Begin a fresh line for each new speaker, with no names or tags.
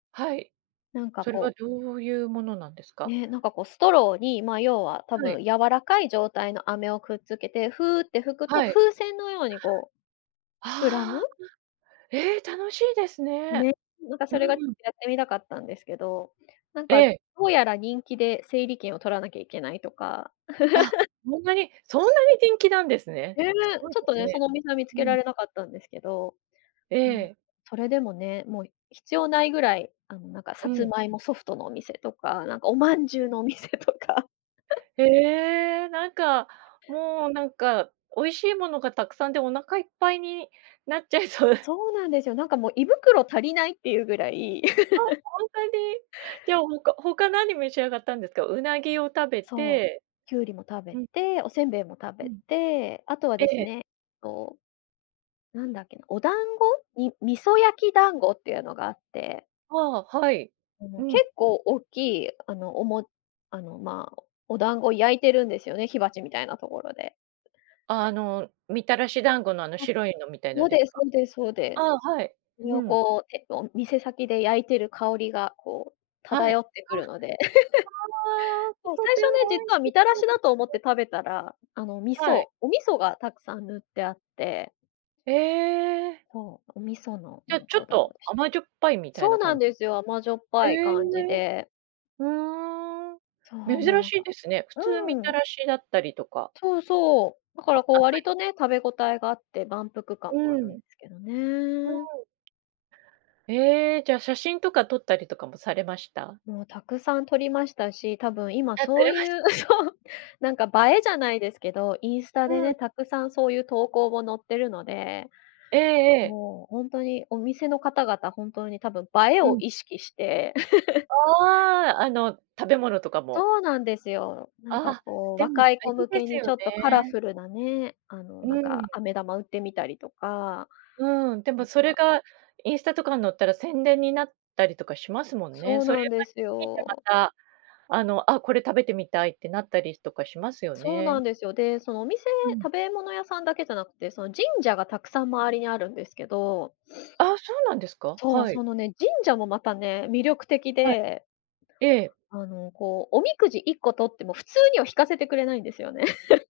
はい、
なんか
それは
こう
どういうものなんですか？
ねえ、なんかこう、ストローに、まあ要は、多
はい。
分柔らかい状態の飴をくっつけて、フーって吹くと、
はい。
風船のようにこう、膨らむ。
ああ、あ。ええ、楽しいですね。
ね、なんか
う
それがや
ん。
ってみたかったんですけど、なん
え
か、
え。
どうやら人気で整理券を取らなきゃいけないとか。
あ、そんなにそんなに人気なんですね。
ええ、
すごい
ちょっ
で
と
す
ね、そ
ね。
のお店は見つ
う
け
ん。
られなかったんですけど、
え
うん、
え。
それでもね、もう、必要ないぐらい、あの、なんか
う
さつ
ん。
まいもソフトのお店とか、なんかお饅頭
[unintelligible]
のお店とか。
へえ、なんか、もうなんか、美味しいものがたくさんでお腹いっぱいになっちゃいそう。
そうなんですよ。なんかもう胃袋足りないっていうぐらい。
あ、ほんとに。じゃあ他、他何召し上がったんですか、鰻を食べ
そう、
て、
きゅうりも食べ
うん。
て、お煎餅も食
う
べ
ん。
て、あとは
え
です
え。
ね、と、なんだっけな、お団子み味噌焼き団子っていうのがあって。
ああ、はい、
あ
う
の結
ん。
構おっきい、あのおもあのま、お団子焼いてるんですよね、火鉢みたいなところで。
あの、みたらし団子のあの
あ、
白いのみたいの
そう
で
で
す
す
か？
そうですそうで
あ
す。
あ、はい。
それ
う
を
ん。
こう、て、と、店先で焼いてる香りがこう
は
漂
い。
ってく
あ
るので。
あ、あ あ、
そう、
と
最
て
初ね、
も美味
実はみ
し
たら
そう
し
で
だ
す
と思っ
ね。
て食べたら、あの、味
はい。
噌お味噌がたくさん塗ってあって。
ええ。
そう、お味噌の
じ
な
ゃ、
ん
ちょ
か
っ
お団
と、
子でし。
甘じょっぱいみたい
そ
な
うなん
感。
ですよ、甘じょっ
え
ぱい
え。
感じで。
うーん。
そうもう
珍
なん
しい
か、
ですね。普通み
う
た
ん。
らしだったりとか。
そうそう。だか
も、
らこ
甘
う
い。
割とね、食べ応えがあって、満腹
う
感もあるんで
ん。
すけどね。
うん。ええ、じゃ写真とか撮ったりとかもされました？
もうたくさん撮りましたし、多分今
やって
そう
らま
い
し。
う、そう、なんか映えじゃないですけど、インスタ
う
で
ん。
ね、たくさんそういう投稿も載ってるので。
ええええ。
もう、ほんとにお店の方々本当に多分映え
う
を
ん。
意識して。
ああ、あの、食べ物とかも。
そうなんですよ。なん
あ
か
あ、
こう、
でも
若い
大
子
事
向
で
け
す
に
よ
ちょっとカラ
ね。
フルなね、あの、なん
うん。
か、飴玉売ってみたりとか。
うん、で
な
も
ん
それ
か。
がインスタとかん載ったら宣伝になったりとかしますもんね。
そう
それ
なんで
は
す
見てま
よ。
た、あの、あ、これ食べてみたいってなったりとかしますよ
そうな
ね。
んですよ。で、そのお店、
うん。
食べ物屋さんだけじゃなくて、その神社がたくさん周りにあるんですけど。
ああ、そうなんですか。
そう、
はい。
そのね、神社もまたね、魅力的
はい。
で。
ええ。
あの、こう、おみくじ1個取っても、普通には引かせてくれないんですよね。